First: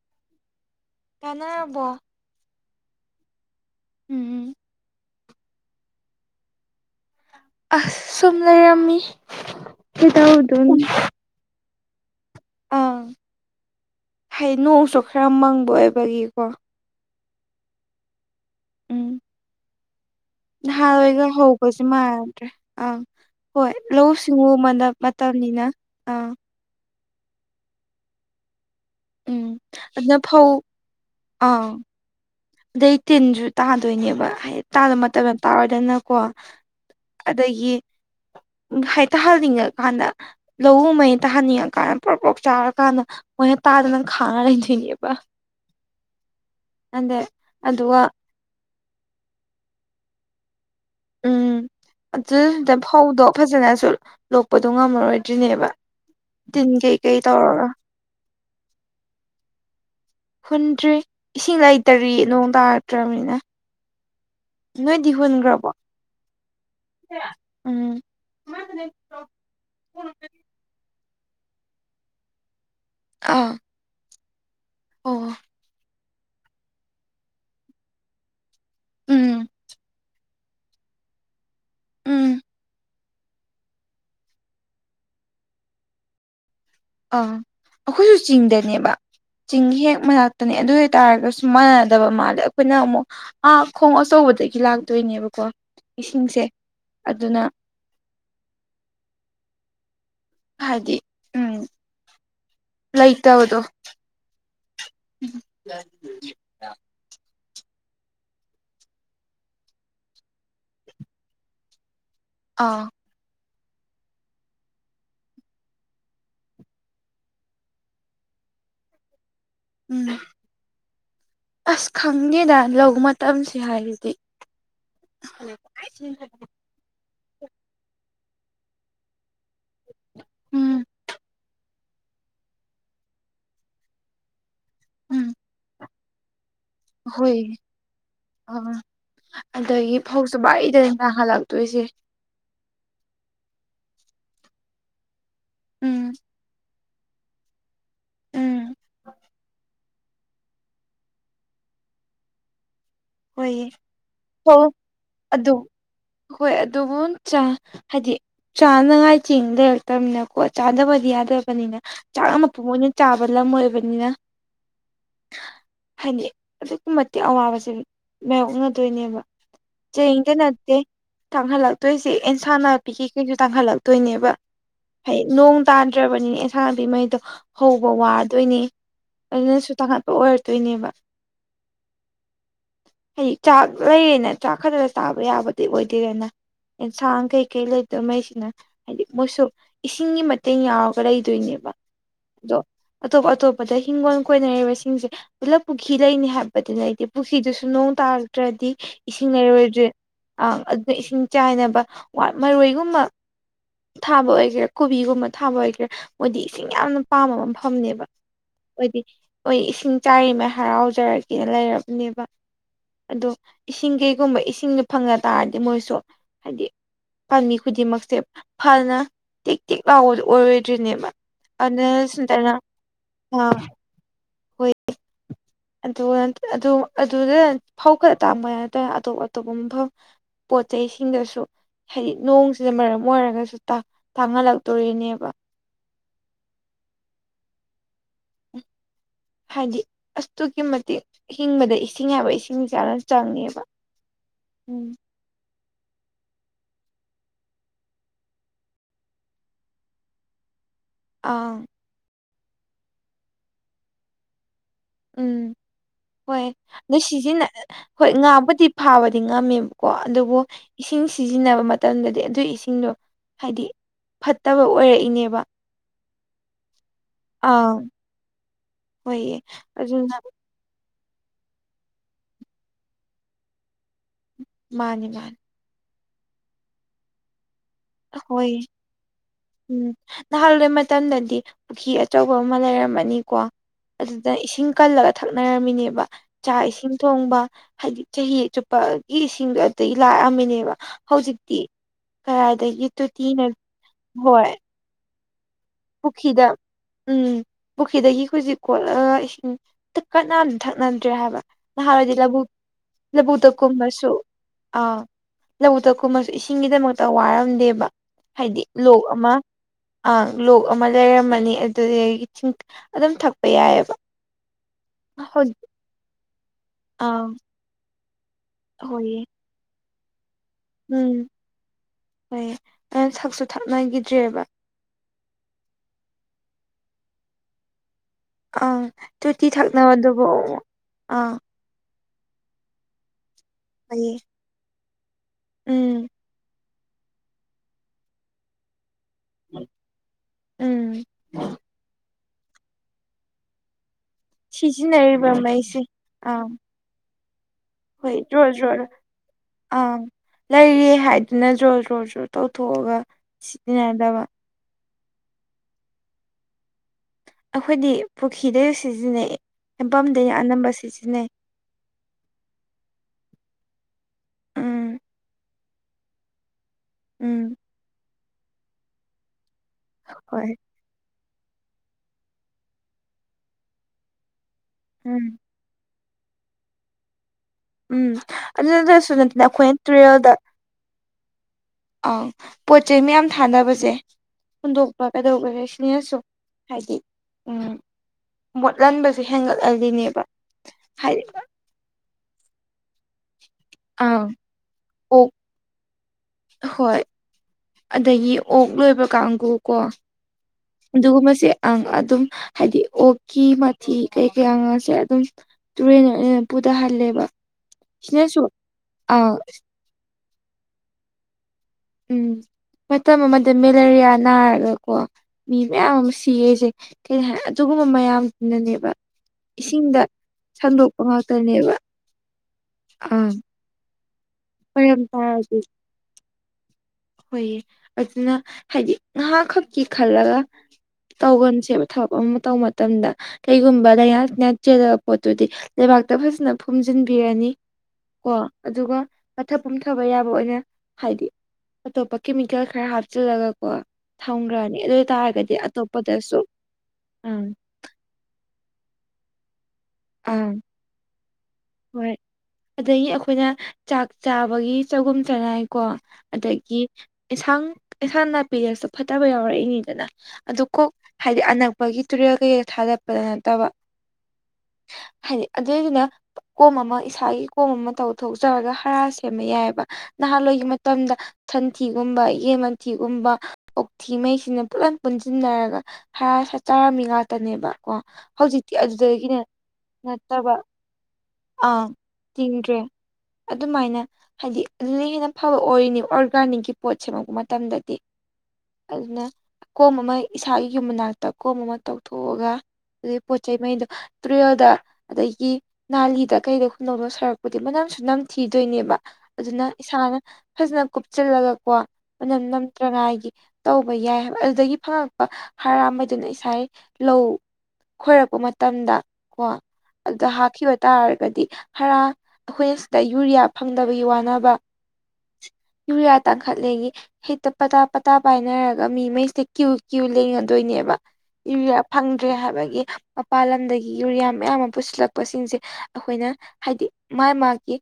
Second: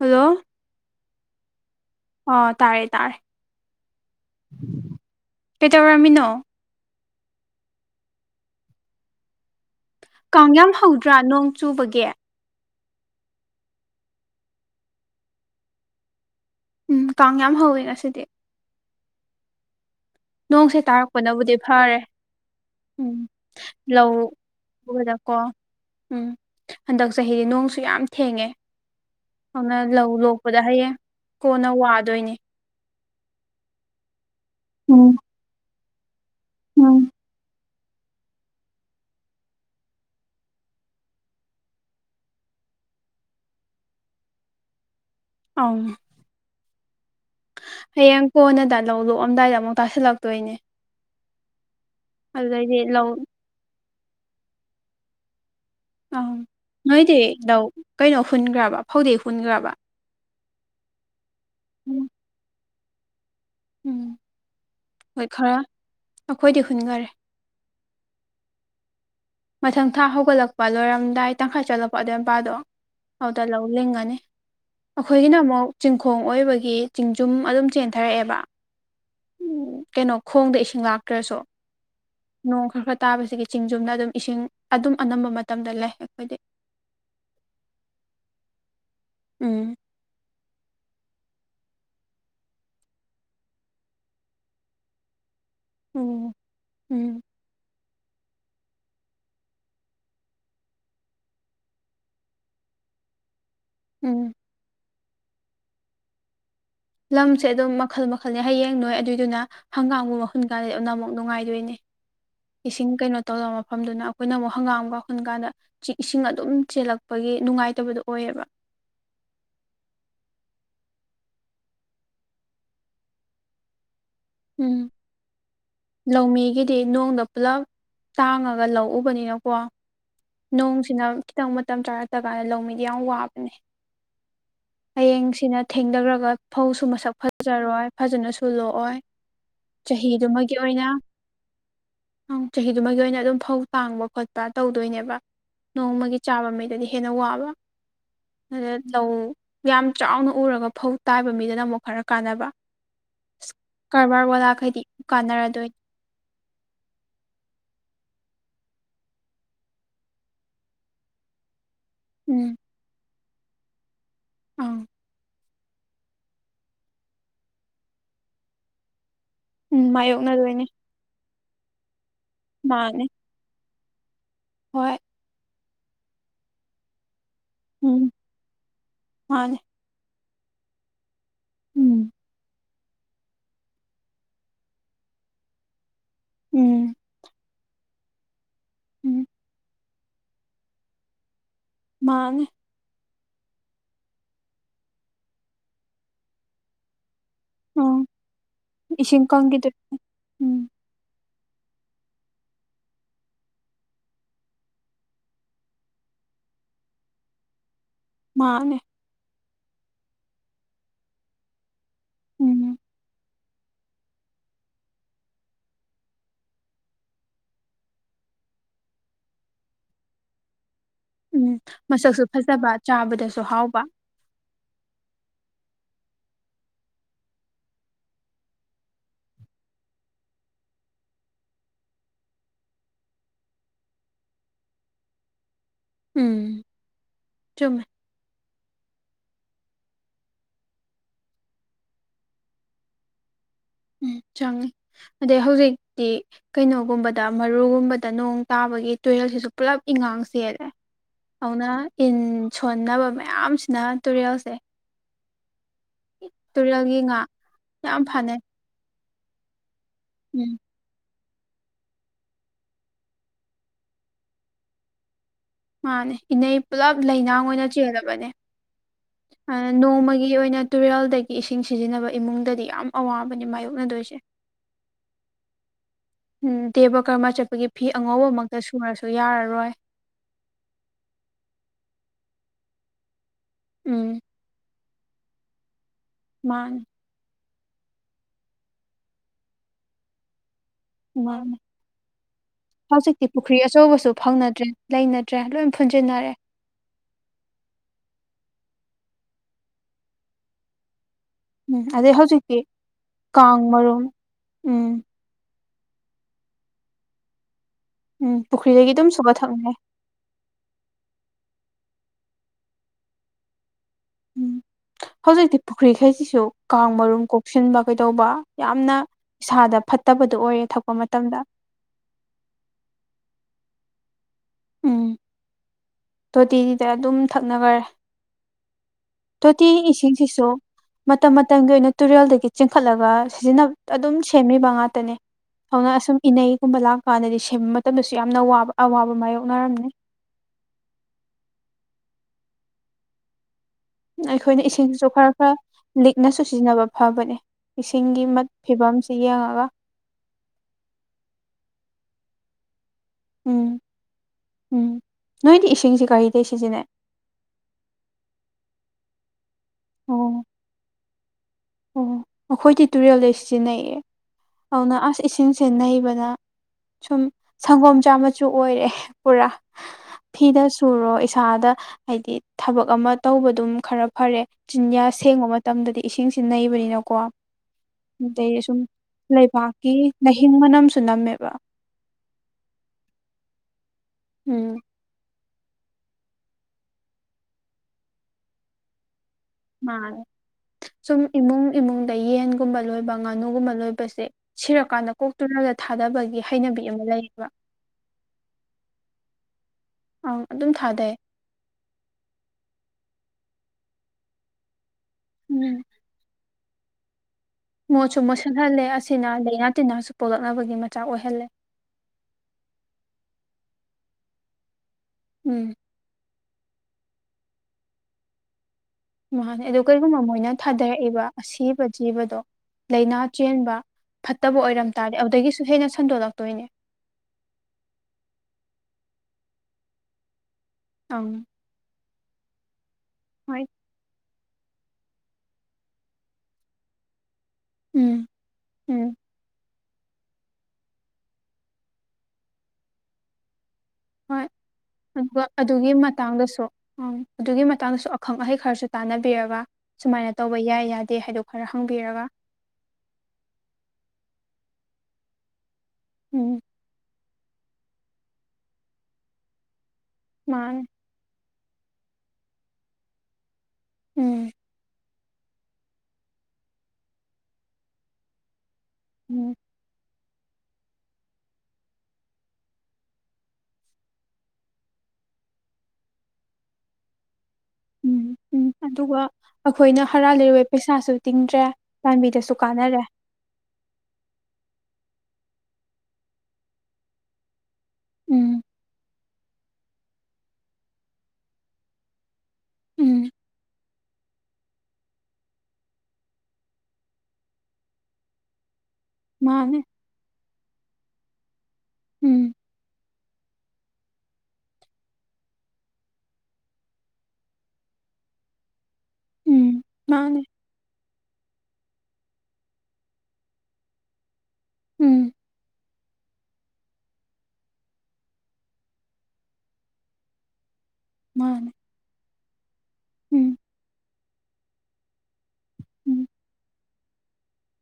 hello ꯀꯅꯥꯔꯕꯣ ꯑꯣ ꯇꯥꯔꯦ ꯇꯥꯔꯦ ꯎꯝꯝ ꯀꯩꯗꯧ ꯔꯝꯃꯤꯅꯣ ꯑꯁꯣꯝ ꯂꯩꯔꯦꯔꯝꯃꯤ ꯀꯥꯡ ꯌꯥꯝ ꯍꯧꯗ꯭ꯔꯥ ꯅꯣꯡ ꯆꯨꯕꯒꯦ ꯑꯪ ꯍꯥꯏ ꯅꯣꯡꯁꯨ ꯈꯔ ꯃꯪꯕ ꯑꯣꯏꯕꯒꯤꯀꯣ ꯎꯝ ꯀꯥꯡ ꯌꯥꯝ ꯍꯧꯋꯦ ꯉꯁꯤꯗꯤ ꯎꯝ ꯅꯣꯡꯁꯦ ꯅꯍꯥꯟꯒ ꯇꯥꯔꯛꯄꯅꯕꯨꯗꯤ ꯍꯧꯕꯁꯦ ꯐꯔꯦ ꯃꯥꯟꯅꯗ꯭ꯔꯦ ꯑꯪ ꯎꯝ ꯍꯣꯏ ꯂꯧꯎ ꯂꯧ ꯁꯤꯡꯎꯕꯗ ꯎꯕꯗꯀꯣ ꯇꯝꯅꯤꯅ ꯑꯥ ꯎꯝ ꯍꯟꯗꯛ ꯆꯍꯤꯗꯤ ꯅꯣꯡꯁꯨ ꯌꯥꯝ ꯊꯦꯡꯉꯦ ꯎꯝ ꯑꯗꯨꯅ ꯂꯧ ꯐꯧ ꯂꯣꯛꯄꯗ ꯍꯌꯦꯡ ꯑꯥ ꯀꯣꯟꯅ ꯋꯥꯗꯣꯏꯅꯦ ꯑꯗꯩ ꯇꯤꯟꯁꯨ ꯇꯥꯗꯣꯏꯅꯦꯕ ꯍꯥꯏꯗꯤ ꯇꯥꯗꯕ ꯎꯝ ꯃꯇꯝꯗ ꯇꯥꯔꯣꯏꯗꯅ ꯀꯣ ꯎꯝ ꯑꯗꯒꯤ [unintelligible] ꯎ ꯍꯩꯇꯥꯍꯟꯅꯤꯡꯉꯀꯥꯟꯗ ꯂꯧꯎ ꯃꯩ ꯇꯥꯍꯟꯅꯤꯡꯉꯀꯥꯟꯗ ꯄ꯭ꯔꯣꯛ ꯄꯣꯛ ꯆꯥꯔ ꯀꯥꯟꯗ ꯃꯣꯏ ꯇꯥꯗꯅꯪ ꯈꯥꯅ ꯂꯩꯗꯅꯤꯕ ꯑ ꯑꯗꯦ ꯍꯌꯦꯡ ꯀꯣꯟꯅꯗ ꯂꯧ ꯂꯣꯛꯑꯝꯗꯥꯏꯗ ꯑꯃꯨꯛ ꯇꯥꯁꯤꯜꯂꯛꯇꯣꯏꯅꯦ ꯎꯝ ꯑꯗꯨꯗꯨꯗ ꯑꯗꯨꯗꯩꯗꯤ ꯂꯧ ꯐꯧꯗꯣ ꯐꯖꯅꯁꯨ ꯂꯣꯛꯄꯗꯣ ꯉꯝꯃꯔꯣꯏꯗ꯭ꯔꯤꯅꯦꯕ ꯑ ꯇꯤꯟ ꯀꯩꯀꯩ ꯅꯣꯏꯗꯤ ꯂꯧ ꯇꯧꯔꯒ ꯀꯩꯅꯣ ꯍꯨꯟꯈ꯭ꯔꯕ ꯐꯧꯗꯤ ꯍꯨꯟꯈ꯭ꯔꯕ ꯍꯨꯟꯗ꯭ꯔꯤ ꯏꯁꯤꯡ ꯂꯩꯇꯔꯤ ꯅꯣꯡ ꯇꯥꯔꯛꯇ꯭ꯔꯕꯅꯤꯅ ꯎꯝ ꯅꯣꯏ ꯗꯤ ꯍꯣꯏ ꯈꯔ ꯍꯨꯟꯈ꯭ꯔꯕ ꯑꯩꯈꯣꯏꯗꯤ ꯍꯨꯟꯈꯔꯦ ꯎꯝ ꯑꯗꯥꯏ ꯇꯪꯈꯥꯏ ꯆꯠꯂꯛꯄ ꯑꯗꯨꯏ ꯃꯄꯥꯗꯣ ꯑꯗꯨꯗ ꯑꯥ ꯂꯧ ꯂꯤꯡꯉꯅꯤ ꯑꯣ ꯑꯩꯈꯣꯏꯒꯤꯅ ꯑꯃꯨꯛ ꯆꯤꯡ ꯈꯣꯡ ꯑꯣꯏꯕꯒꯤ ꯆꯤꯡꯖꯨꯝ ꯑꯗꯨꯝ ꯆꯦꯟꯊꯔꯛꯑꯦꯕ ꯎꯝ ꯀꯩꯅꯣ ꯈꯣꯡꯗ ꯏꯁꯤꯡ ꯂꯥꯛꯇ꯭ꯔꯁꯨ ꯎꯝ ꯅꯣꯡ ꯈꯔ ꯈꯔ ꯇꯥꯕꯁꯤꯒꯤ ꯆꯤꯡꯖꯨꯝꯅ ꯑꯗꯨꯝ ꯏꯁꯤꯡ ꯑꯗꯨꯝ ꯑꯅꯝꯕ ꯃꯇꯝꯗ ꯂꯩ ꯑꯩꯈꯣꯏꯗꯤ ꯑꯥ ꯑꯩꯈꯣꯏꯁꯨ ꯆꯤꯡꯗꯅꯦꯕ ꯆꯤꯡ ꯎꯝ ꯍꯦꯛ ꯃꯅꯥ ꯅꯦ ꯑꯗꯨ ꯑꯣꯏꯇꯥꯔꯒꯁꯨ ꯃꯥꯟꯅꯗꯕ ꯃꯥꯜꯂꯦ ꯑꯩꯈꯣꯏꯅ ꯑꯃꯨꯛ ꯑꯥ ꯈꯣꯡ ꯑꯆꯧꯕꯗꯒꯤ ꯂꯥꯛꯇꯣꯏꯅꯦꯕꯀꯣ ꯎꯝ ꯏꯁꯤꯡꯁꯦ ꯎꯝ ꯑꯗꯨꯅ ꯍꯥꯏꯗꯤ ꯎꯝ ꯂꯩꯣꯏꯇꯕꯗꯣ ꯎꯝ [unintelligible] ꯂꯝꯁꯦ ꯑꯗꯨꯝ ꯃꯈꯜ ꯃꯈꯜꯅꯤ ꯍꯌꯦꯡ ꯅꯣꯏ ꯑꯗꯨꯏꯗꯨꯅ ꯍꯪꯒꯥꯝꯕꯨ ꯃꯈꯨꯟ ꯀꯥꯟꯗ ꯑꯗꯨꯅꯃꯨꯛ ꯅꯨꯡꯉꯥꯏꯗꯣꯏꯅꯦ ꯑꯥ ꯏꯁꯤꯡ ꯀꯩꯅꯣ ꯇꯧꯗꯕ ꯃꯐꯝꯗꯨꯅ ꯑꯩꯈꯣꯏꯅ ꯑꯃꯨꯛ ꯍꯪꯒꯥꯝ ꯀꯥꯎꯈꯨꯟ ꯀꯥꯟꯗ ꯏꯁꯤꯡ ꯑꯗꯨꯝ ꯆꯦꯜꯂꯛꯄꯒꯤ ꯅꯨꯡꯉꯥꯏꯇꯕꯗꯣ ꯑꯣꯏꯑꯕ [unintelligible] ꯎꯝ ꯑꯁ ꯈꯪꯉꯦꯗ ꯂ ꯃꯇꯝꯁꯦ ꯍꯥꯏꯔꯗꯤ ꯎꯝ ꯂꯧꯃꯤꯒꯤꯗꯤ ꯅꯣꯡꯗ ꯄꯨꯂꯞ ꯇꯥꯡꯉꯒ ꯂꯧ ꯎꯕꯅꯤꯅꯀꯣ ꯎꯝ ꯅꯣꯡꯁꯤꯅ ꯈꯤꯇꯪ ꯃꯇꯝ ꯆꯥꯔꯛꯇ ꯀꯥꯟꯗ ꯂꯧꯃꯤꯗꯤ ꯌꯥꯝ ꯋꯥꯕꯅꯦ ꯎꯝ ꯍꯌꯦꯡꯁꯤꯅ ꯊꯦꯡꯊꯈ꯭ꯔꯒ ꯐꯧꯁꯨ ꯃꯁꯛ ꯍꯣꯏ ꯐꯖꯔꯣꯏ ꯐꯖꯅꯁꯨ ꯑꯥ ꯂꯣꯛꯑꯣꯏ ꯑꯗꯒꯤ ꯐꯧꯁꯨ ꯆꯍꯤꯗꯨꯃꯒꯤ ꯑꯣꯏꯅ ꯕꯥꯔꯤꯗꯅꯤꯅ ꯍꯜꯂꯛꯇꯣꯏꯁꯦ ꯎꯪ ꯆꯍꯤꯗꯨꯃ ꯑꯣꯏꯅ ꯑꯗꯨꯝ ꯐꯧ ꯇꯥꯡꯕ ꯈꯣꯠꯄ ꯇꯧꯗꯣꯏꯅꯦꯕ ꯎꯝ ꯅꯣꯡꯃꯒꯤ ꯆꯥꯕꯉꯩꯗꯗꯤ ꯍꯦꯟꯅ ꯋꯥꯕ ꯎꯝ ꯑꯗ ꯂꯧ ꯌꯥꯝ ꯆꯥꯎꯅ ꯎꯔꯒ ꯐꯧ ꯇꯥꯏꯕ ꯃꯤꯗꯅ ꯑꯃꯨꯛ ꯈꯔ ꯀꯥꯟꯅꯕ ꯑꯣꯏ ꯀꯔꯕꯥꯔ ꯍꯣꯏ ꯋꯥꯂꯥꯈꯩꯗꯤ ꯑꯗꯨ ꯀꯥꯟꯅꯔꯗꯣꯏꯅꯤ ꯍꯣꯏ ꯑꯗꯨꯕꯨ ꯍꯥꯏꯗꯤ ꯆꯥꯅꯉꯥꯏ ꯆꯤꯡ ꯂꯩꯔꯛꯇꯅꯤꯅꯀꯣ ꯆꯥꯗꯕꯗꯤ ꯌꯥꯗꯕꯅꯤꯅ ꯆꯥꯛ ꯑꯃ ꯄꯨꯡ ꯑꯣꯏꯅ ꯆꯥꯕ ꯂ ꯃꯣꯏꯕꯅꯤꯅ ꯎꯝ ꯍꯥꯏꯗꯤ ꯑꯗꯨꯛꯀꯤ ꯃꯇꯤꯛ ꯑꯋꯥꯕꯁꯤꯦ ꯃꯥꯏꯌꯣꯛꯅꯗꯣꯏꯅꯦꯕ ꯎꯝ ꯆ‌ꯦꯡꯒꯤ ꯃꯥꯌꯣꯛꯅꯗꯣꯏꯅꯦ ꯅꯠꯇꯦ ꯇꯥꯡꯍꯜꯂꯛꯇꯣꯏꯁꯦ ꯑꯦꯟꯁꯥ ꯅꯥꯄꯤꯛ ꯃꯥꯅꯦ ꯀꯩ ꯀꯩꯁꯨ ꯇꯥꯡꯍꯜꯂꯛꯇꯣꯏꯅꯦꯕ ꯍꯣꯏ ꯍꯥꯏꯗꯤ ꯅꯣꯡ ꯇꯥꯗ꯭ꯔꯕꯅꯤꯅꯦ ꯑꯦꯟꯁꯥꯟꯅꯅꯥꯄꯤꯉꯩꯗꯣ ꯍꯧꯕ ꯎꯝ ꯋꯥꯗꯣꯏꯅꯦ ꯃꯥꯅꯦ ꯑꯗꯨꯅꯁꯨ ꯇꯥꯡꯍ ꯑꯣꯏꯔꯛꯇꯣꯏꯅꯦꯕ ꯎꯝ ꯍꯥꯏꯗꯤ ꯆꯥꯛ ꯂꯩꯔꯦꯅ ꯆꯥꯛ ꯈꯛꯇꯅ ꯆꯥꯕ ꯌꯥꯕꯗꯤ ꯑꯣꯏꯗꯦꯗꯅ ꯎꯝ ꯑꯦꯟꯁꯥꯡ ꯀꯩꯩ ꯀꯩ ꯂꯩꯗꯣꯏꯉꯩꯁꯤꯅ ꯍꯥꯏꯗꯤ ꯎꯝ ꯃꯣꯏꯁꯨ ꯏꯁꯤꯡꯒꯤ ꯃꯇꯦꯡ ꯌꯥꯎꯔꯒ ꯂꯩꯗꯣꯏꯅꯦꯕ ꯃꯥꯡ ꯑꯗꯣ ꯑꯇꯣꯞ ꯑꯇꯣꯞꯄꯗ ꯍꯤꯡꯒꯣꯜ ꯀꯣꯏꯅꯔꯤꯕꯁꯤꯡꯁꯦ ꯄꯨꯂꯞ ꯄꯨꯈ꯭ꯔꯤ ꯂꯩꯅꯤ ꯍꯥꯏꯕꯗꯨꯅ ꯑꯩꯗꯤ ꯄꯨꯈ꯭ꯔꯤꯗꯨꯁꯨ ꯅꯣꯡ ꯎꯝ ꯇꯥꯔꯛꯇ꯭ꯔꯗꯤ ꯏꯁꯤꯡ ꯂꯩꯔꯣꯏꯗ꯭ꯔꯦ ꯑꯪ ꯎꯝ ꯑꯗꯨꯅ ꯏꯁꯤꯡ ꯆꯥꯏꯅꯕ ꯃꯔꯣꯏꯒꯨꯝꯕ ꯊꯥꯕ ꯑꯣꯏꯒꯦꯔꯥ ꯀꯣꯕꯤꯒꯨꯝꯕ ꯊꯥꯕ ꯑꯣꯏꯒꯦꯔꯥ ꯃꯣꯏꯗꯤ ꯏꯁꯤꯡ ꯌꯥꯝꯅ ꯄꯥꯝꯃꯕ ꯃꯐꯝꯅꯦꯕ ꯃꯥꯅꯦ ꯑꯣꯏꯣꯏꯗꯤ ꯍꯣꯏ ꯏꯁꯤꯡ ꯆꯥꯏꯔꯤꯉꯩ ꯍꯔꯥꯎꯖꯔꯒꯦꯅ ꯂꯩꯔꯕꯅꯦꯕ ꯎꯝ ꯑꯗ ꯏꯁꯤꯡ ꯀꯩꯒꯨꯝꯕ ꯏꯁꯤꯡꯅ ꯐꯪꯉ ꯇꯥꯔꯗꯤ ꯃꯣꯏꯁꯨ ꯍꯥꯏꯗꯤ ꯄꯥꯝꯕꯤ ꯈꯨꯗꯤꯡꯃꯛꯁꯦ ꯐꯅ ꯇꯦꯛ ꯇꯦꯛ ꯂꯥꯎꯕꯗ ꯑꯣꯏꯔꯣꯏ ꯇ꯭ꯔꯤꯅꯦꯃ ꯎꯝ ꯑꯗꯨꯅ ꯃꯁꯛꯁꯨ ꯁꯟꯇꯔꯅ ꯐꯖꯕ ꯆꯥꯕꯗꯁꯨ ꯑ ꯍꯥꯎꯕ ꯍꯣꯏ ꯑꯗꯨꯗ ꯐꯧ ꯈꯔ ꯇꯥꯕ ꯌꯥꯇꯥꯔꯦ ꯑꯇꯣꯞ ꯑꯇꯣꯞꯄ ꯃꯐꯝ ꯄꯣꯠ ꯆꯩꯩꯁꯤꯡꯗꯁꯨ ꯍꯥꯏꯗꯤ ꯅꯣꯡꯁꯤꯅ ꯃꯔꯝ ꯑꯣꯏꯔꯒꯁꯨ ꯇꯥ ꯇꯥꯡꯍꯜꯂꯛꯇꯣꯔꯤꯅꯦꯕ ꯎꯝ ꯆꯃꯦ ꯍꯥꯏꯗꯤ ꯑꯗꯨꯛꯀꯤ ꯃꯇꯤꯛ ꯍꯤꯡꯕꯗ ꯏꯁꯤꯡ ꯍꯥꯏꯕ ꯏꯁꯤꯡꯁꯤ ꯌꯥꯝꯅ ꯆꯪꯉꯦꯕ ꯎꯝ ꯆꯪꯉꯤ ꯎꯝ ꯑꯗꯩ ꯍꯧꯖꯤꯛꯇꯤ ꯀꯩꯅꯣꯒꯨꯝꯕꯗ ꯃꯔꯨꯒꯨꯝꯕꯗ ꯅꯣꯡ ꯇꯥꯕꯒꯤ ꯇꯨꯔꯦꯜꯁꯤꯁꯨ ꯄꯨꯜꯂꯞ ꯏꯪꯉꯥꯡ ꯆꯦꯜꯂꯦ ꯑꯥ ꯑꯗꯨꯅ ꯏꯟ ꯁꯣꯟꯕ ꯃꯌꯥꯝꯁꯤꯅ ꯇꯨꯔꯦꯜꯁꯦ ꯎꯝ ꯍꯣꯏ ꯇꯨꯔꯦꯜꯒꯤ ꯑ ꯉꯥ ꯁꯤꯁꯤꯅ ꯌꯥꯝ ꯍꯣꯏ ꯐꯥꯅꯩ ꯉꯥꯕꯨꯗꯤ ꯐꯥꯕꯗꯤ ꯉꯝꯃꯦꯕ ꯀꯣ ꯑꯗꯨꯕꯨ ꯎꯝ ꯏꯁꯤꯡ ꯁꯤꯖꯤꯟꯅꯕ ꯃꯇꯝꯗꯗꯤ ꯑꯗꯨꯒꯤ ꯏꯁꯤꯡꯗꯣ ꯍꯥꯏꯗꯤ ꯐꯠꯇꯕ ꯑꯣꯏꯔꯛꯏꯅꯦꯕ ꯃꯥꯅꯦ ꯏꯅꯩ ꯄꯨꯜꯂꯞ ꯂꯩꯅꯥꯡ ꯑꯣꯏꯅ ꯑꯥ ꯆꯦꯜꯂꯕꯅꯦ ꯍꯣꯏꯌꯦ ꯑꯗꯨꯅ ꯅꯣꯡꯃꯒꯤ ꯑꯣꯏꯅ ꯇꯨꯔꯦꯜ ꯗꯒꯤ ꯏꯁꯤꯡ ꯁꯤꯖꯤꯟꯅꯕ ꯏꯃꯨꯡꯗꯗꯤ ꯌꯥꯝ ꯑꯋꯥꯕꯅꯦ ꯃꯥꯥꯏꯌꯣꯛꯅꯗꯣꯏꯁꯦ ꯃꯥꯅꯤ ꯃꯥꯅꯤ ꯎꯝ ꯗꯦꯕ ꯀꯔꯃ ꯆꯠꯄꯒꯤ ꯐꯤ ꯑꯉꯧꯕꯃꯛꯇ ꯍꯣꯏ ꯁꯨꯔꯁꯨ ꯌꯥꯔꯔꯣꯏ ꯎꯝ ꯅꯍꯥꯟꯋꯥꯏ ꯃꯇꯝꯗꯗꯤ ꯄꯨꯈ꯭ꯔꯤ ꯑꯆꯧꯕ ꯑꯃ ꯂꯩꯔꯝꯃꯅꯤꯀꯣ ꯎꯝ ꯑꯗꯨꯗꯅ ꯏꯁꯤꯡ ꯀꯜꯂꯒ ꯊꯛꯅꯔꯝꯃꯤꯅꯦꯕ ꯆꯥꯛ ꯃꯥꯅꯤ ꯏꯁꯤꯡ ꯊꯣꯡꯕ ꯍꯥꯏꯗꯤ ꯆꯍꯤ ꯆꯨꯞꯄꯒꯤ ꯏꯁꯤꯡꯗꯣ ꯑꯗꯨꯗꯒꯤ ꯂꯥꯛꯑꯝꯃꯤꯅꯦꯕ ꯃꯥꯅꯤ ꯍꯧꯖꯤꯛꯇꯤ ꯀ ꯍꯧꯖꯤꯛꯇꯤ ꯄꯨꯈ꯭ꯔꯤ ꯑꯆꯧꯕꯁꯨ ꯐꯪꯅꯗ꯭ꯔꯦ ꯂꯩꯅꯗ꯭ꯔꯦ ꯂꯣꯏ ꯐꯨꯟꯖꯤꯟꯅꯔꯦ ꯄꯨꯈ꯭ꯔꯤꯗ ꯎꯝ ꯄꯨꯈ꯭ꯔꯤꯗꯒꯤ ꯍꯧꯈꯣꯏꯖꯤꯛ ꯀꯣꯠꯂꯒ ꯏꯁꯤꯡ ꯀ ꯟꯅ ꯊꯛꯅ ꯭ꯔꯦ ꯍꯥꯏꯕ ꯎꯝ ꯑꯗꯩ ꯅꯍꯥꯟꯔꯗꯤ ꯂꯧꯕꯨ ꯍꯧꯖꯤꯛꯇꯤ ꯂꯧꯕꯨꯛꯇ ꯀꯥꯡ ꯃꯔꯨꯝ ꯀꯨꯝꯕꯁꯨ ꯑꯥ ꯎꯝ ꯂꯧ ꯆꯛꯈꯨꯝꯕꯁꯨ ꯏꯁꯤꯡꯒꯤꯗꯃꯛꯇ ꯋꯥꯔꯝꯗꯦꯕ ꯎꯝ ꯍꯥꯏꯗꯤ ꯄꯨꯈ꯭ꯔꯤꯗꯒꯤ ꯂꯣꯛ ꯑꯗꯨꯝ ꯁꯨꯕ ꯑꯃ ꯊꯛꯅꯩ ꯂꯣꯛ ꯑꯃ ꯂꯩꯔꯝꯃꯅꯤ ꯑꯗꯨꯗꯒꯤ ꯑꯗꯨꯝ ꯊꯛꯄ ꯌꯥꯏꯑꯕ ꯎꯝ ꯍꯧꯖꯤꯛꯇꯤ ꯍꯧꯖꯤꯛ ꯄꯨꯈ꯭ꯔꯤꯈꯩꯁꯤꯁꯨ ꯀꯥꯡ ꯃꯔꯨꯝ ꯑꯥ ꯀꯣꯛꯁꯤꯟꯕ ꯀꯩꯗꯧꯕ ꯌꯥꯝꯅ ꯍꯣꯏꯌꯦ ꯏꯁꯥꯗ ꯐꯠꯇꯕ ꯎꯝ ꯍꯣꯏ ꯑ ꯁꯛꯁꯨ ꯊꯛꯅꯈꯤꯗ꯭ꯔꯦꯕ ꯎꯝ ꯇꯣꯇꯤꯁꯤꯗ ꯑꯗꯨꯝ ꯊꯛꯅꯈꯔꯦ ꯑꯥ ꯇꯣꯇꯤ ꯏꯁꯤꯡꯁꯤꯁꯨ ꯃꯇꯝ ꯑꯥ ꯃꯇꯝꯒꯤ ꯑꯣꯏꯅ ꯇꯨꯔꯦꯜꯗꯒꯤ ꯆꯤꯡꯈꯠꯂꯒ ꯁꯤꯖꯤꯟꯅ ꯑꯗꯨꯝ ꯐꯩꯌꯦ ꯁꯦꯝꯃꯤꯕ ꯉꯥꯛꯇꯅꯦ ꯍꯧꯅ ꯎꯝ ꯑꯁꯨꯝ ꯏꯅꯩ ꯀꯒꯨꯝꯕ ꯂꯥꯛ ꯀꯥꯟꯗꯗꯤ ꯁꯦꯝꯕ ꯃꯇꯝꯗꯁꯨ ꯌꯥꯝꯅ ꯑꯋꯥꯕ ꯑꯋꯥꯕ ꯃꯥꯏꯌꯣꯛꯅꯔꯝꯅꯤ ꯎꯝ ꯑꯩꯈꯣꯏꯅ ꯏꯁꯤꯡꯁꯨ ꯁꯤꯖꯤꯟꯅꯔꯤꯕ ꯈꯔ ꯈꯔ ꯃꯩꯁꯦ ꯂꯤꯛꯅꯁꯨ ꯑꯥ ꯁꯤꯖꯤꯟꯅꯕ ꯐꯕꯅꯦ ꯍꯣꯏ ꯏꯁꯤꯡꯒꯤ ꯗ꯭ꯔꯣꯖꯣ ꯐꯤꯕꯝꯁꯤ ꯌꯦꯡꯉꯒ ꯑꯥ ꯂꯩꯌꯦꯦ ꯍꯥꯏꯗꯨꯅꯣꯣꯣ ꯇꯧꯊꯣꯛꯑꯒ ꯎꯝ ꯁꯤꯖꯤꯟꯅꯗꯕ ꯎꯝ ꯅꯣꯏꯗꯤ ꯏꯁꯤꯡꯁꯤ ꯀꯔꯤꯗꯒꯤ ꯁꯤꯖꯤꯟꯅꯩ ꯑꯩꯈꯣꯏꯗꯤ ꯄꯨꯈ꯭ꯔꯤꯗꯩꯁꯨ ꯁꯤꯖꯤꯟꯅꯩ ꯑꯦꯝꯄꯝꯗꯒꯤꯩ ꯑꯣ ꯑꯅꯝꯕ ꯁꯤꯖꯤꯟꯅꯩ ꯑꯣ ꯃꯈꯣꯏꯗꯤ ꯇꯨꯔꯦꯜꯗꯩ ꯁꯤꯖꯤꯟꯅꯩꯌꯦ ꯑꯗꯨꯅ ꯎꯝ ꯑꯁ ꯏꯁꯤꯡꯁꯦ ꯅꯩꯕꯅ ꯁꯨꯝ ꯎꯝ ꯁꯪꯒꯣꯝ ꯆꯥꯃꯁꯨꯨ ꯑꯣꯏꯔꯦ ꯄꯨꯔꯥ ꯍꯣꯏ ꯐꯤꯗ ꯁꯨꯔꯣ ꯏꯁꯥꯗ ꯍꯥꯏꯗꯤ ꯊꯕꯛ ꯑꯃ ꯇꯧꯕ ꯑꯗꯨꯝ ꯈꯔ ꯐꯔꯦ ꯆꯤꯟꯌꯥ ꯎꯝ ꯁꯦꯡꯕ ꯃꯇꯝꯗꯗꯤ ꯏꯁꯤꯡꯁꯤ ꯅꯩꯕꯅꯤꯅꯀꯣ ꯎꯝ ꯑꯗꯩ ꯁꯨꯝ ꯑꯗꯨꯗꯁꯨ ꯅꯠꯇꯅ ꯑꯩꯈꯣꯏꯅ ꯂꯩꯕꯥꯛꯀꯤ ꯇꯨꯔꯦꯜꯗ ꯃꯍꯍꯤꯡ ꯃꯅꯝꯁꯨ ꯅꯝꯃꯦꯕ ꯑꯪ ꯄꯣꯠ ꯆꯩ ꯃꯌꯥꯝ ꯊꯥꯅꯕꯁꯦ ꯎꯝ ꯍꯨꯟꯗꯣꯛꯄ ꯀꯩꯗꯧꯕ ꯁꯤꯅꯁꯨ ꯍꯥꯏꯗꯤ ꯎ ꯃꯣꯠꯍꯟꯕꯁꯨ ꯁ ꯍꯦꯟꯒꯠꯍꯜꯂꯤꯅꯦꯕ ꯃꯥꯅꯦ ꯁꯨꯝ ꯍꯥꯏꯗꯤ ꯏꯃꯨꯡ ꯏꯃꯨꯡꯗ ꯌꯦꯟꯒꯨꯝꯕ ꯂꯣꯏꯕ ꯉꯥꯅꯨꯒꯨꯝꯕ ꯂꯣꯏꯕꯁꯦ ꯑꯪ ꯁꯤꯔꯀꯥꯟꯗ ꯑꯣꯛ ꯀꯣꯛꯇꯨꯔꯒ ꯊꯥꯗꯕꯒꯤ ꯍꯩꯅꯕꯤ ꯍꯣꯏ ꯑꯃ ꯂꯩꯌꯦꯕ ꯑꯗꯒꯤ ꯑꯣꯛ ꯂꯣꯏꯕ ꯀꯥꯡꯕꯨꯨ ꯀꯣ ꯑꯪ ꯑꯗꯨꯝ ꯊꯥꯗꯩ ꯑꯗꯨꯒꯨꯝꯕꯁꯦ ꯑꯗꯨꯝ ꯍꯥꯏꯗꯤ ꯑꯣꯛꯀꯤ ꯃꯊꯤ ꯀꯩꯀꯩ ꯉꯥꯁꯦ ꯑꯗꯨꯝ ꯎꯝ ꯇꯨꯔꯦꯟ ꯄꯨꯊꯍꯜꯂꯦꯕ ꯃꯣꯠꯁꯨ ꯁꯤꯅꯁꯨ ꯃꯣꯠꯁꯤꯟꯍꯜꯂꯦ ꯑꯥ ꯑꯁꯤꯅ ꯂꯩꯥꯏꯅꯥ ꯇꯤꯟꯅꯥꯁꯨ ꯄꯣꯛꯂꯛꯅꯕꯒꯤ ꯃꯆꯥꯛ ꯑꯣꯏꯍꯜꯂꯦ ꯎꯝ ꯃꯇꯝ ꯑꯃꯗ ꯃꯦꯂꯦꯔꯤꯌꯥ ꯅꯥꯔꯒꯀꯣ ꯃꯤ ꯎꯝ ꯃꯌꯥꯝ ꯑꯃ ꯁꯤꯌꯦꯁꯦ ꯀꯔꯤ ꯍꯥꯏ ꯑꯗꯨꯒꯨꯝꯕ ꯃꯌꯥꯝꯗꯨꯅꯅꯦꯕ ꯃꯥꯅꯦ ꯑꯗꯨ ꯏꯁꯤꯡꯗ ꯀꯔꯤꯒꯨꯝꯕ ꯃꯣꯏꯅ ꯁꯟꯗꯣꯛꯄ ꯊꯥꯗꯔꯛꯏꯕ ꯉꯥꯛꯇꯅꯦꯕ ꯑꯁꯤꯕ ꯖꯤꯕꯗꯣ ꯂꯅꯥ ꯆꯦꯟꯕ ꯐꯠꯇꯕ ꯐ ꯑꯣꯏꯔꯝ ꯇꯥꯔꯗꯤ ꯑꯗꯨꯗꯒꯤꯁꯨ ꯇꯥꯔ ꯍꯦꯟꯅ ꯁꯟꯗꯣꯛꯂꯛꯇꯣꯏꯅꯦ ꯍꯣꯏꯌꯦ ꯑꯗꯨꯅ ꯍꯥꯏꯗꯤ ꯅꯍꯥꯛ ꯈꯛꯀꯤ ꯈꯜꯂꯒ ꯑꯪ ꯇꯧꯒꯟꯁꯦꯕ ꯊꯕꯛ ꯑꯃ ꯇꯧꯕ ꯃꯇꯝꯗ ꯍꯣꯏ ꯀꯩꯒꯨꯝꯕ ꯂꯩꯍꯠ ꯆꯦꯜꯂꯒ ꯄꯣꯠꯇꯨꯗꯤ ꯂꯩꯕꯥꯛꯇ ꯐꯖꯅ ꯐꯨꯝꯖꯤꯟꯕꯤꯔꯅꯤ ꯎꯝ ꯀꯣ ꯑꯗꯨꯒ ꯎꯝ ꯃꯊꯛ ꯄꯨꯝꯊꯕ ꯌꯥꯕ ꯑꯣꯏꯅ ꯍꯥꯏꯗꯤ ꯑꯇꯣꯞꯄ ꯀꯦꯃꯤꯀꯦꯜ ꯈꯔ ꯍꯥꯞꯆꯤꯜꯂꯒꯀꯣ ꯍꯣꯏ ꯊ꯭ꯔꯥꯅꯤ ꯑꯗꯨꯒ ꯑꯗꯨꯒꯤ ꯃꯇꯥꯡꯗꯁꯨ ꯎꯝ ꯑꯪ ꯑꯗꯨꯒꯤ ꯃꯇꯥꯡꯗꯁꯨ ꯑꯈꯪ ꯑꯍꯩ ꯈꯔꯁꯨ ꯇꯥꯟꯅꯕꯤꯔꯒ ꯁꯨꯃꯥꯏꯅ ꯑꯪ ꯇꯧꯕ ꯌꯥꯏ ꯌꯥꯗꯦ ꯍꯥꯏꯗꯣ ꯈꯔ ꯍꯣꯏ ꯍꯪꯕꯤꯔꯒ ꯑꯗꯒꯤ ꯑꯩꯈꯣꯏꯅ ꯆꯥꯛ ꯆꯥꯕꯒꯤ ꯆꯒꯨꯝ ꯆꯅꯥꯏꯀꯣ ꯎꯝ ꯑꯗꯒꯤ ꯏꯟꯁꯥꯡ ꯑꯦꯟꯁꯥꯡ ꯅꯥꯄꯤꯔꯁꯨ ꯐꯠꯇꯕ ꯌꯥꯎꯔꯛꯏꯅꯤꯗꯅ ꯑꯗꯨ ꯃꯥꯅꯦ ꯀꯣꯛ ꯍꯥꯏꯗꯤ ꯑꯅꯛ ꯃꯥꯒꯤ ꯇꯨꯔꯦꯜ ꯀꯩꯀꯩ ꯊꯥꯗꯠꯄꯗ ꯅꯠꯇꯕ ꯎꯝ ꯍꯥꯏꯗꯤ ꯑꯗꯨꯏꯗꯨꯅ ꯀꯣꯝ ꯑꯃ ꯏꯁꯥꯒꯤ ꯀꯣꯝ ꯑꯃ ꯇꯧꯊꯣꯛꯆꯔꯒ ꯈꯔ ꯁꯦꯝꯕ ꯎꯝ ꯌꯥꯏꯑꯕ ꯅꯍꯥꯟꯋꯥꯏꯒꯤ ꯃꯇꯝꯗ ꯁꯟꯊꯤꯒꯨꯝꯕ ꯌꯦꯟ ꯃꯟꯊꯤꯒꯨꯝꯕ ꯑꯣꯛꯊꯤꯉꯩꯁꯤꯅ ꯄꯨꯂꯞ ꯍꯟꯖꯤꯟꯅꯔꯒ ꯍꯥꯔ ꯆꯥꯔꯝꯃꯤ ꯉꯥꯛꯇꯅꯦꯕ ꯀꯣ ꯎꯝ ꯎꯝ ꯍꯧꯖꯤꯛꯇꯤ ꯑꯗꯨꯒ ꯑꯗꯨꯗꯒꯤꯅꯦ ꯑꯩꯈꯣꯏꯅ ꯍꯥꯔꯥ ꯅꯠꯇꯕ ꯂꯩꯔꯤꯕ ꯄꯩꯁꯥ ꯑꯥ ꯇꯤꯡꯗ꯭ꯔꯦ ꯑꯗꯨꯃꯥꯏꯅ ꯍꯥꯏꯗꯤ ꯑꯗꯨ ꯍꯦꯟꯅ ꯑꯐꯕ ꯑꯣꯏꯅꯤ ꯑꯣꯔꯒꯥꯅꯤꯛꯀꯤ ꯄꯣꯠ ꯁꯦꯝꯃꯛꯄ ꯃꯇꯝꯗꯗꯤ ꯎꯝ ꯑꯗꯨꯅ ꯀꯣꯝ ꯑꯃ ꯏꯁꯥꯒꯤ ꯌꯨꯝ ꯃꯅꯥꯛꯇ ꯀꯣꯝ ꯑꯃ ꯇꯧꯊꯣꯛꯑꯒ ꯎꯝ ꯑꯗꯨꯗꯩ ꯄꯣꯠ ꯆꯩ ꯃꯍꯩꯗꯣ ꯇꯨꯔꯦꯜꯗ ꯑꯗꯒꯤ ꯅꯥꯂꯤꯗ ꯀꯩꯗ ꯍꯨꯂꯧꯗ ꯁꯥꯔꯛꯄꯨꯗꯤ ꯃꯅꯝꯁꯨ ꯅꯝ ꯊꯤꯗꯣꯏꯅꯦꯕ ꯑꯗꯨꯅ ꯃꯥꯅꯦ ꯏꯁꯥꯅ ꯐꯖꯅ ꯀꯨꯞꯁꯤꯜꯂꯒꯀꯣ ꯃꯅꯝ ꯎꯝ ꯅꯝꯇꯉꯥꯏꯒꯤ ꯇꯧꯕ ꯌꯥꯏ ꯍꯥꯏꯕ ꯑꯗꯨꯗꯒꯤ ꯐꯪꯉꯛꯄ ꯍꯥꯔꯝꯕꯩꯗꯨꯅ ꯏꯁꯥ ꯂꯧ ꯈꯣꯏꯔꯛꯄ ꯃꯇꯝꯗ ꯀꯣ ꯎꯝ ꯑꯗꯨꯗ ꯃꯥꯅꯦ ꯍꯥꯞꯈꯤꯕ ꯇꯥꯔꯒꯗꯤ ꯍꯥꯔ ꯑꯩꯈꯣꯏ ꯑꯁꯤꯗ ꯌꯨꯔꯤꯌꯥ ꯐꯪꯗꯕꯒꯤ ꯋꯥꯅꯕ ꯎꯝ ꯌꯨꯔꯤꯌꯥ ꯇꯥꯡꯈꯠꯂꯦꯒꯤ ꯍꯦꯛꯇ ꯄꯇꯥ ꯄꯇꯥ ꯄꯥꯏꯅꯔꯒ ꯃꯤꯉꯩꯁꯤꯦ ꯀ꯭ꯌꯨ ꯀ꯭ꯌꯨ ꯂꯦꯡꯅꯗꯣꯏꯅꯦꯕ ꯃꯥꯅꯦ ꯌꯨꯔꯤꯌꯥ ꯐꯪꯗ꯭ꯔꯦ ꯍꯥꯏꯕꯒꯤ ꯃꯄꯜ ꯎꯝ ꯂꯝꯗꯒꯤ ꯌꯨꯔꯤꯌꯥ ꯃꯌꯥꯝ ꯑꯃ ꯄꯨꯁꯤꯜꯂꯛꯄꯁꯤꯡꯁꯦ ꯎꯝ ꯑꯩꯈꯣꯏꯅ ꯍꯥꯏꯗꯤ ꯃꯥ ꯃꯥꯒꯤ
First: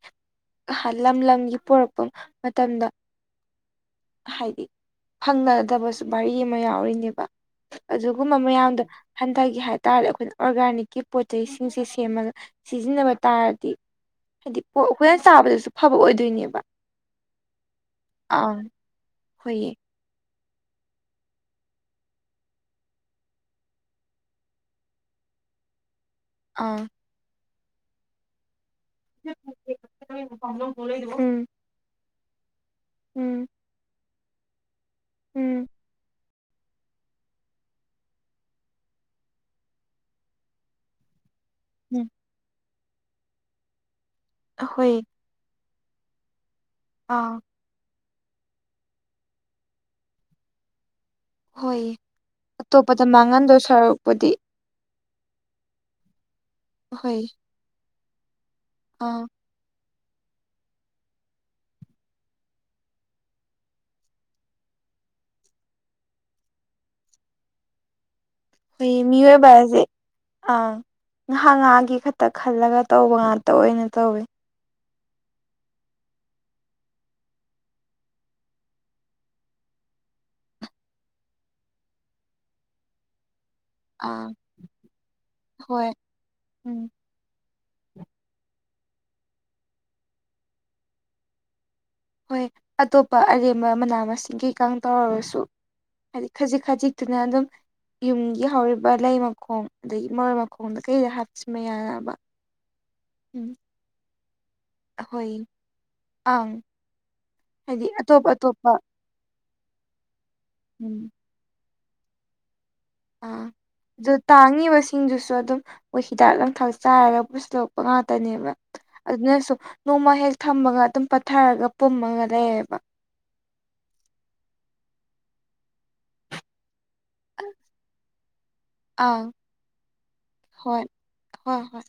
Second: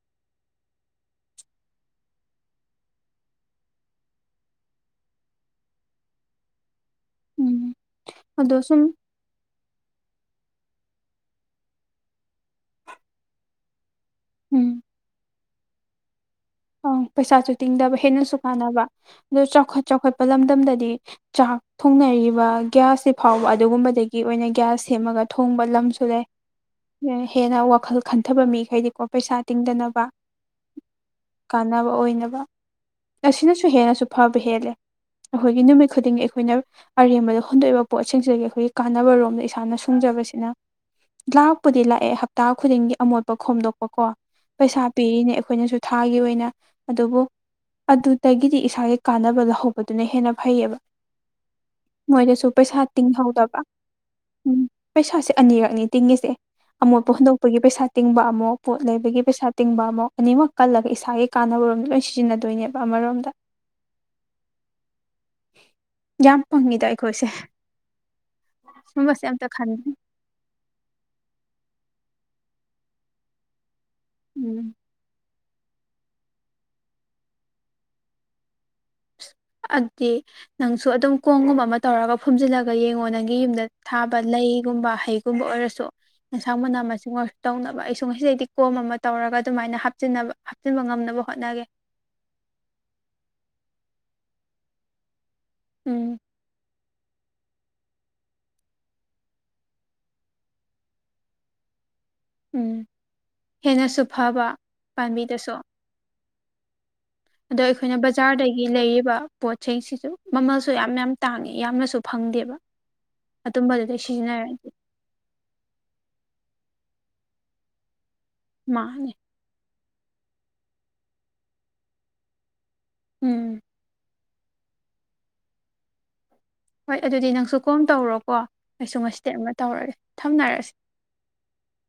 ꯂꯝ ꯂꯝꯒꯤ ꯄꯣꯔꯛꯄ ꯃꯇꯝꯗ ꯍꯥꯏꯗꯤ ꯐꯪꯅꯗꯕꯁꯨ ꯔꯤ ꯑꯃ ꯌꯥꯎꯔꯤꯅꯦꯕ ꯎꯝ ꯑꯗꯨꯒꯨꯝꯕ ꯑꯗꯣ ꯃꯌꯥꯝꯗꯣ ꯁꯨꯝ ꯍꯟꯊꯒꯤ ꯍꯥꯏ ꯇꯔꯗꯤ ꯑꯩꯈꯣꯏꯅ ꯑꯣꯔꯒꯥꯅꯤꯛꯀꯤ ꯄꯣꯠꯩ ꯆꯩꯁꯤꯡꯁꯦ ꯁꯦꯝꯃꯒ ꯁꯤꯖꯤꯟꯅꯕ ꯇꯥꯔꯗꯤ ꯍꯥꯏꯗꯤ ꯎꯝ ꯄꯣꯠ ꯑꯩꯈꯣꯏꯅ ꯆꯥꯕꯗꯁꯨ ꯐꯕ ꯑꯣꯏꯗꯣꯏꯅꯦꯕ ꯄꯩꯁꯥꯁꯨ ꯇꯤꯡꯗꯕ ꯍꯦꯟꯅꯁꯨ ꯑꯥ ꯀꯥꯟꯅꯕ ꯑꯗꯨ ꯍꯣꯏꯌꯦ ꯆꯥꯎꯈꯠ ꯆꯥꯎꯈꯠ ꯂꯝꯗꯝꯗꯗꯤ ꯆꯥꯛ ꯊꯣꯡꯅꯔꯤꯕ ꯒꯤ꯭ꯌꯥꯁꯁꯤꯦ ꯐꯥꯎꯕ ꯑꯗꯨꯒꯨꯝꯕꯗꯒꯤ ꯑꯣꯏꯅ ꯒꯤ꯭ꯌꯥꯁ ꯁꯦꯝꯃꯒ ꯊꯣꯡꯕ ꯂꯝꯁꯨ ꯂꯩ ꯑꯥ ꯍꯦꯟꯅ ꯋꯥꯈꯜ ꯈꯟꯊꯕ ꯃꯤꯈꯩꯗꯤꯀꯣ ꯄꯩꯁꯥ ꯇꯤꯡꯗꯅꯕ ꯎꯝ ꯀꯅꯕ ꯑꯣꯏꯅꯕ ꯎꯝ ꯑꯁꯤꯅꯁꯨ ꯍꯦꯟꯅꯁꯨ ꯐꯕ ꯍꯦꯜꯂꯦ ꯎꯝ ꯑꯩꯈꯣꯏꯒꯤ ꯅꯨꯃꯤꯠ ꯈꯨꯗꯤꯡꯒꯤ ꯑꯩꯈꯣꯏꯅ ꯑꯔꯦꯝꯕꯗ ꯍꯨꯟꯗꯣꯛꯏꯕ ꯄꯣꯠꯁꯤꯡꯁꯤꯗꯒꯤ ꯑꯩꯈꯣꯏꯒꯤ ꯀꯥꯟꯅꯕꯔꯣꯝꯗ ꯏꯁꯥꯅ ꯁꯨꯡꯖꯕꯁꯤꯅ ꯂꯥꯛꯄꯨꯗꯤ ꯎꯝ ꯂꯥꯛꯑꯦ ꯍꯞꯇꯥ ꯈꯨꯗꯤꯡꯒꯤ ꯑꯃꯣꯠꯄ ꯈꯣꯝꯗꯣꯛꯄꯀꯣ ꯄꯩꯁꯥ ꯑꯩꯈꯣꯏ ꯄꯤꯔꯤꯅꯦ ꯑꯩꯈꯣꯏꯅꯁꯨ ꯊꯥꯒꯤ ꯑꯣꯏꯅ ꯑꯗꯨꯕꯨ ꯑꯥ ꯑꯗꯨꯗꯒꯤꯗꯤ ꯏꯁꯥꯒꯤ ꯀꯥꯟꯅꯕ ꯂꯧꯍꯧꯕꯗꯨꯅ ꯍꯦꯟꯅ ꯐꯩꯌꯦꯕ ꯍꯣꯏ ꯃꯣꯏꯗꯁꯨ ꯄꯩꯁꯥ ꯑꯇꯣꯞꯄꯗ ꯇꯤꯡꯍꯧꯗꯕ ꯃꯥꯡꯍꯟꯗꯣꯏ ꯁꯔꯨꯛꯄꯨꯗꯤ ꯎꯝ ꯄꯩꯁꯥꯁꯦ ꯑꯅꯤꯔꯛꯅꯤ ꯇꯤꯡꯉꯤꯁꯦ ꯑꯃꯣꯠꯄ ꯍꯣꯏ ꯍꯨꯟꯗꯣꯛꯄꯒꯤ ꯄꯩꯁꯥ ꯇꯤꯡꯕ ꯑꯃꯨꯛ ꯄꯣꯠ ꯑꯥ ꯂꯩꯕꯒꯤ ꯄꯩꯁꯥ ꯇꯤꯡꯕ ꯑꯃ ꯑꯅꯤꯃꯛ ꯀꯜꯂꯒ ꯏꯁꯥꯒꯤ ꯀꯥꯅꯕꯔꯣꯝꯗ ꯂꯣꯏ ꯁꯤꯖꯤꯟꯅꯗꯣꯏꯅꯦꯕ ꯑꯃꯔꯣꯝꯗ ꯌꯥꯝ ꯐꯪꯉꯤꯗ ꯑꯩꯈꯣꯏꯁꯦ ꯍꯣꯏ ꯁꯨꯝꯕꯁꯦ ꯑꯝꯇ ꯈꯟꯗꯦ ꯃꯤꯑꯣꯏꯕꯁꯦ ꯑ ꯉꯍꯥꯛ ꯉꯥꯏꯍꯥꯒꯤ ꯈꯛꯇ ꯈꯜꯂꯒ ꯇꯧꯕ ꯉꯥꯛꯇ ꯑꯣꯏꯅ ꯇꯧꯋꯦ ꯎꯝ ꯑꯗꯨꯗꯤ ꯅꯪꯁꯨ ꯑꯗꯨꯝ ꯀꯣꯡꯒꯨꯝꯕ ꯑꯃ ꯇꯧꯔꯒ ꯐꯨꯝꯝꯖꯤꯜꯂꯒ ꯌꯦꯡꯉꯣ ꯅꯪꯒꯤ ꯌꯨꯝꯗ ꯊꯥꯕ ꯑꯥ ꯂꯩꯒꯨꯝꯕ ꯍꯩꯒꯨꯝꯕ ꯑꯣꯏꯔꯁꯨ ꯍꯣꯏ ꯑꯦꯟꯁꯥꯡ ꯃꯅꯥ ꯎꯝ ꯃꯁꯤꯡ ꯑꯣꯏꯔ ꯇꯧꯅꯕ ꯑꯩꯁꯨ ꯉꯁꯤꯗꯩꯗꯤ ꯀꯣꯝ ꯑꯃ ꯇꯧꯔꯒ ꯑꯗꯨꯃꯥꯏꯅ ꯍꯥꯕ ꯍꯥꯞꯆꯤꯟꯕ ꯉꯝꯅꯕ ꯍꯣꯠꯅꯒꯦ ꯍꯣꯏ ꯑꯇꯣꯞꯄ ꯑꯔꯦꯝꯕ ꯃꯅꯥ ꯃꯁꯤꯡ ꯀꯩꯀ ꯇꯧꯔꯔꯁꯨ ꯎꯝ ꯍꯥꯏꯗꯤ ꯈꯖꯤꯛ ꯈꯖꯤꯛ ꯄ ꯑꯗꯨ ꯌꯨꯝꯒꯤ ꯍꯧꯔꯤꯕ ꯂꯩ ꯃꯈꯣꯡ ꯑꯗꯒꯤ ꯃꯔꯣꯏ ꯃꯈꯣꯡꯗ ꯀꯩꯗ ꯍꯥꯞꯆꯤꯟꯕ ꯌꯥꯅꯕ ꯎꯝ ꯎꯝ ꯍꯦꯟꯅꯁꯨ ꯐꯕ ꯑꯩꯈꯣꯏ ꯄꯥꯝꯕꯤꯗꯁꯨ ꯑꯪ ꯑꯗꯣ ꯍꯥꯏꯗꯤ ꯑꯩꯈꯣꯏꯅ ꯑꯇꯣꯞ ꯕꯖꯥꯔꯗꯒꯤ ꯑꯇꯣꯞꯄ ꯂꯩꯔꯤꯕ ꯄꯣꯠꯁꯤꯡꯁꯤꯁꯨ ꯃꯃꯜꯁꯨ ꯌꯥꯝ ꯎꯝ ꯌꯥꯝ ꯇꯥꯡꯉꯦ ꯌꯥꯝꯅ ꯁꯨ ꯐꯪꯗꯦꯕ ꯑꯥ ꯑꯗꯨꯝꯕꯗꯨꯗꯩ ꯑꯗꯨ ꯁꯤꯖꯤꯟꯅꯔꯗꯤ ꯇꯥꯡꯉꯤꯕꯁꯤꯡꯗꯨꯁꯨ ꯑꯗꯨꯝ ꯃꯣꯏ ꯍꯤꯗꯥꯛ ꯂ ꯊꯆ ꯆꯥꯏꯔꯒ ꯄꯨꯁꯤꯂꯣꯛꯄ ꯉꯥꯛꯇꯅꯦꯕ ꯃꯥꯡꯉꯦ ꯑꯗꯨꯅꯁꯨ ꯅꯣꯡꯃ ꯍꯦꯛ ꯊꯝꯃꯒ ꯑꯗꯨꯝ ꯄꯠꯊꯔꯒ ꯄꯨꯝꯃꯒ ꯂꯩꯌꯦꯕ ꯎꯝ ꯍꯣꯏ ꯑꯗꯨꯗꯤ ꯅꯪꯁꯨ ꯀꯣꯝ ꯇꯧꯔꯣꯀꯣ ꯑꯩꯁꯨ ꯑꯪ ꯉꯇꯦꯠ ꯑꯃ ꯇꯧꯔꯒꯦ ꯊꯝꯅꯔꯁꯤ ꯍꯣꯏ ꯍꯣꯏ ꯍꯣꯏ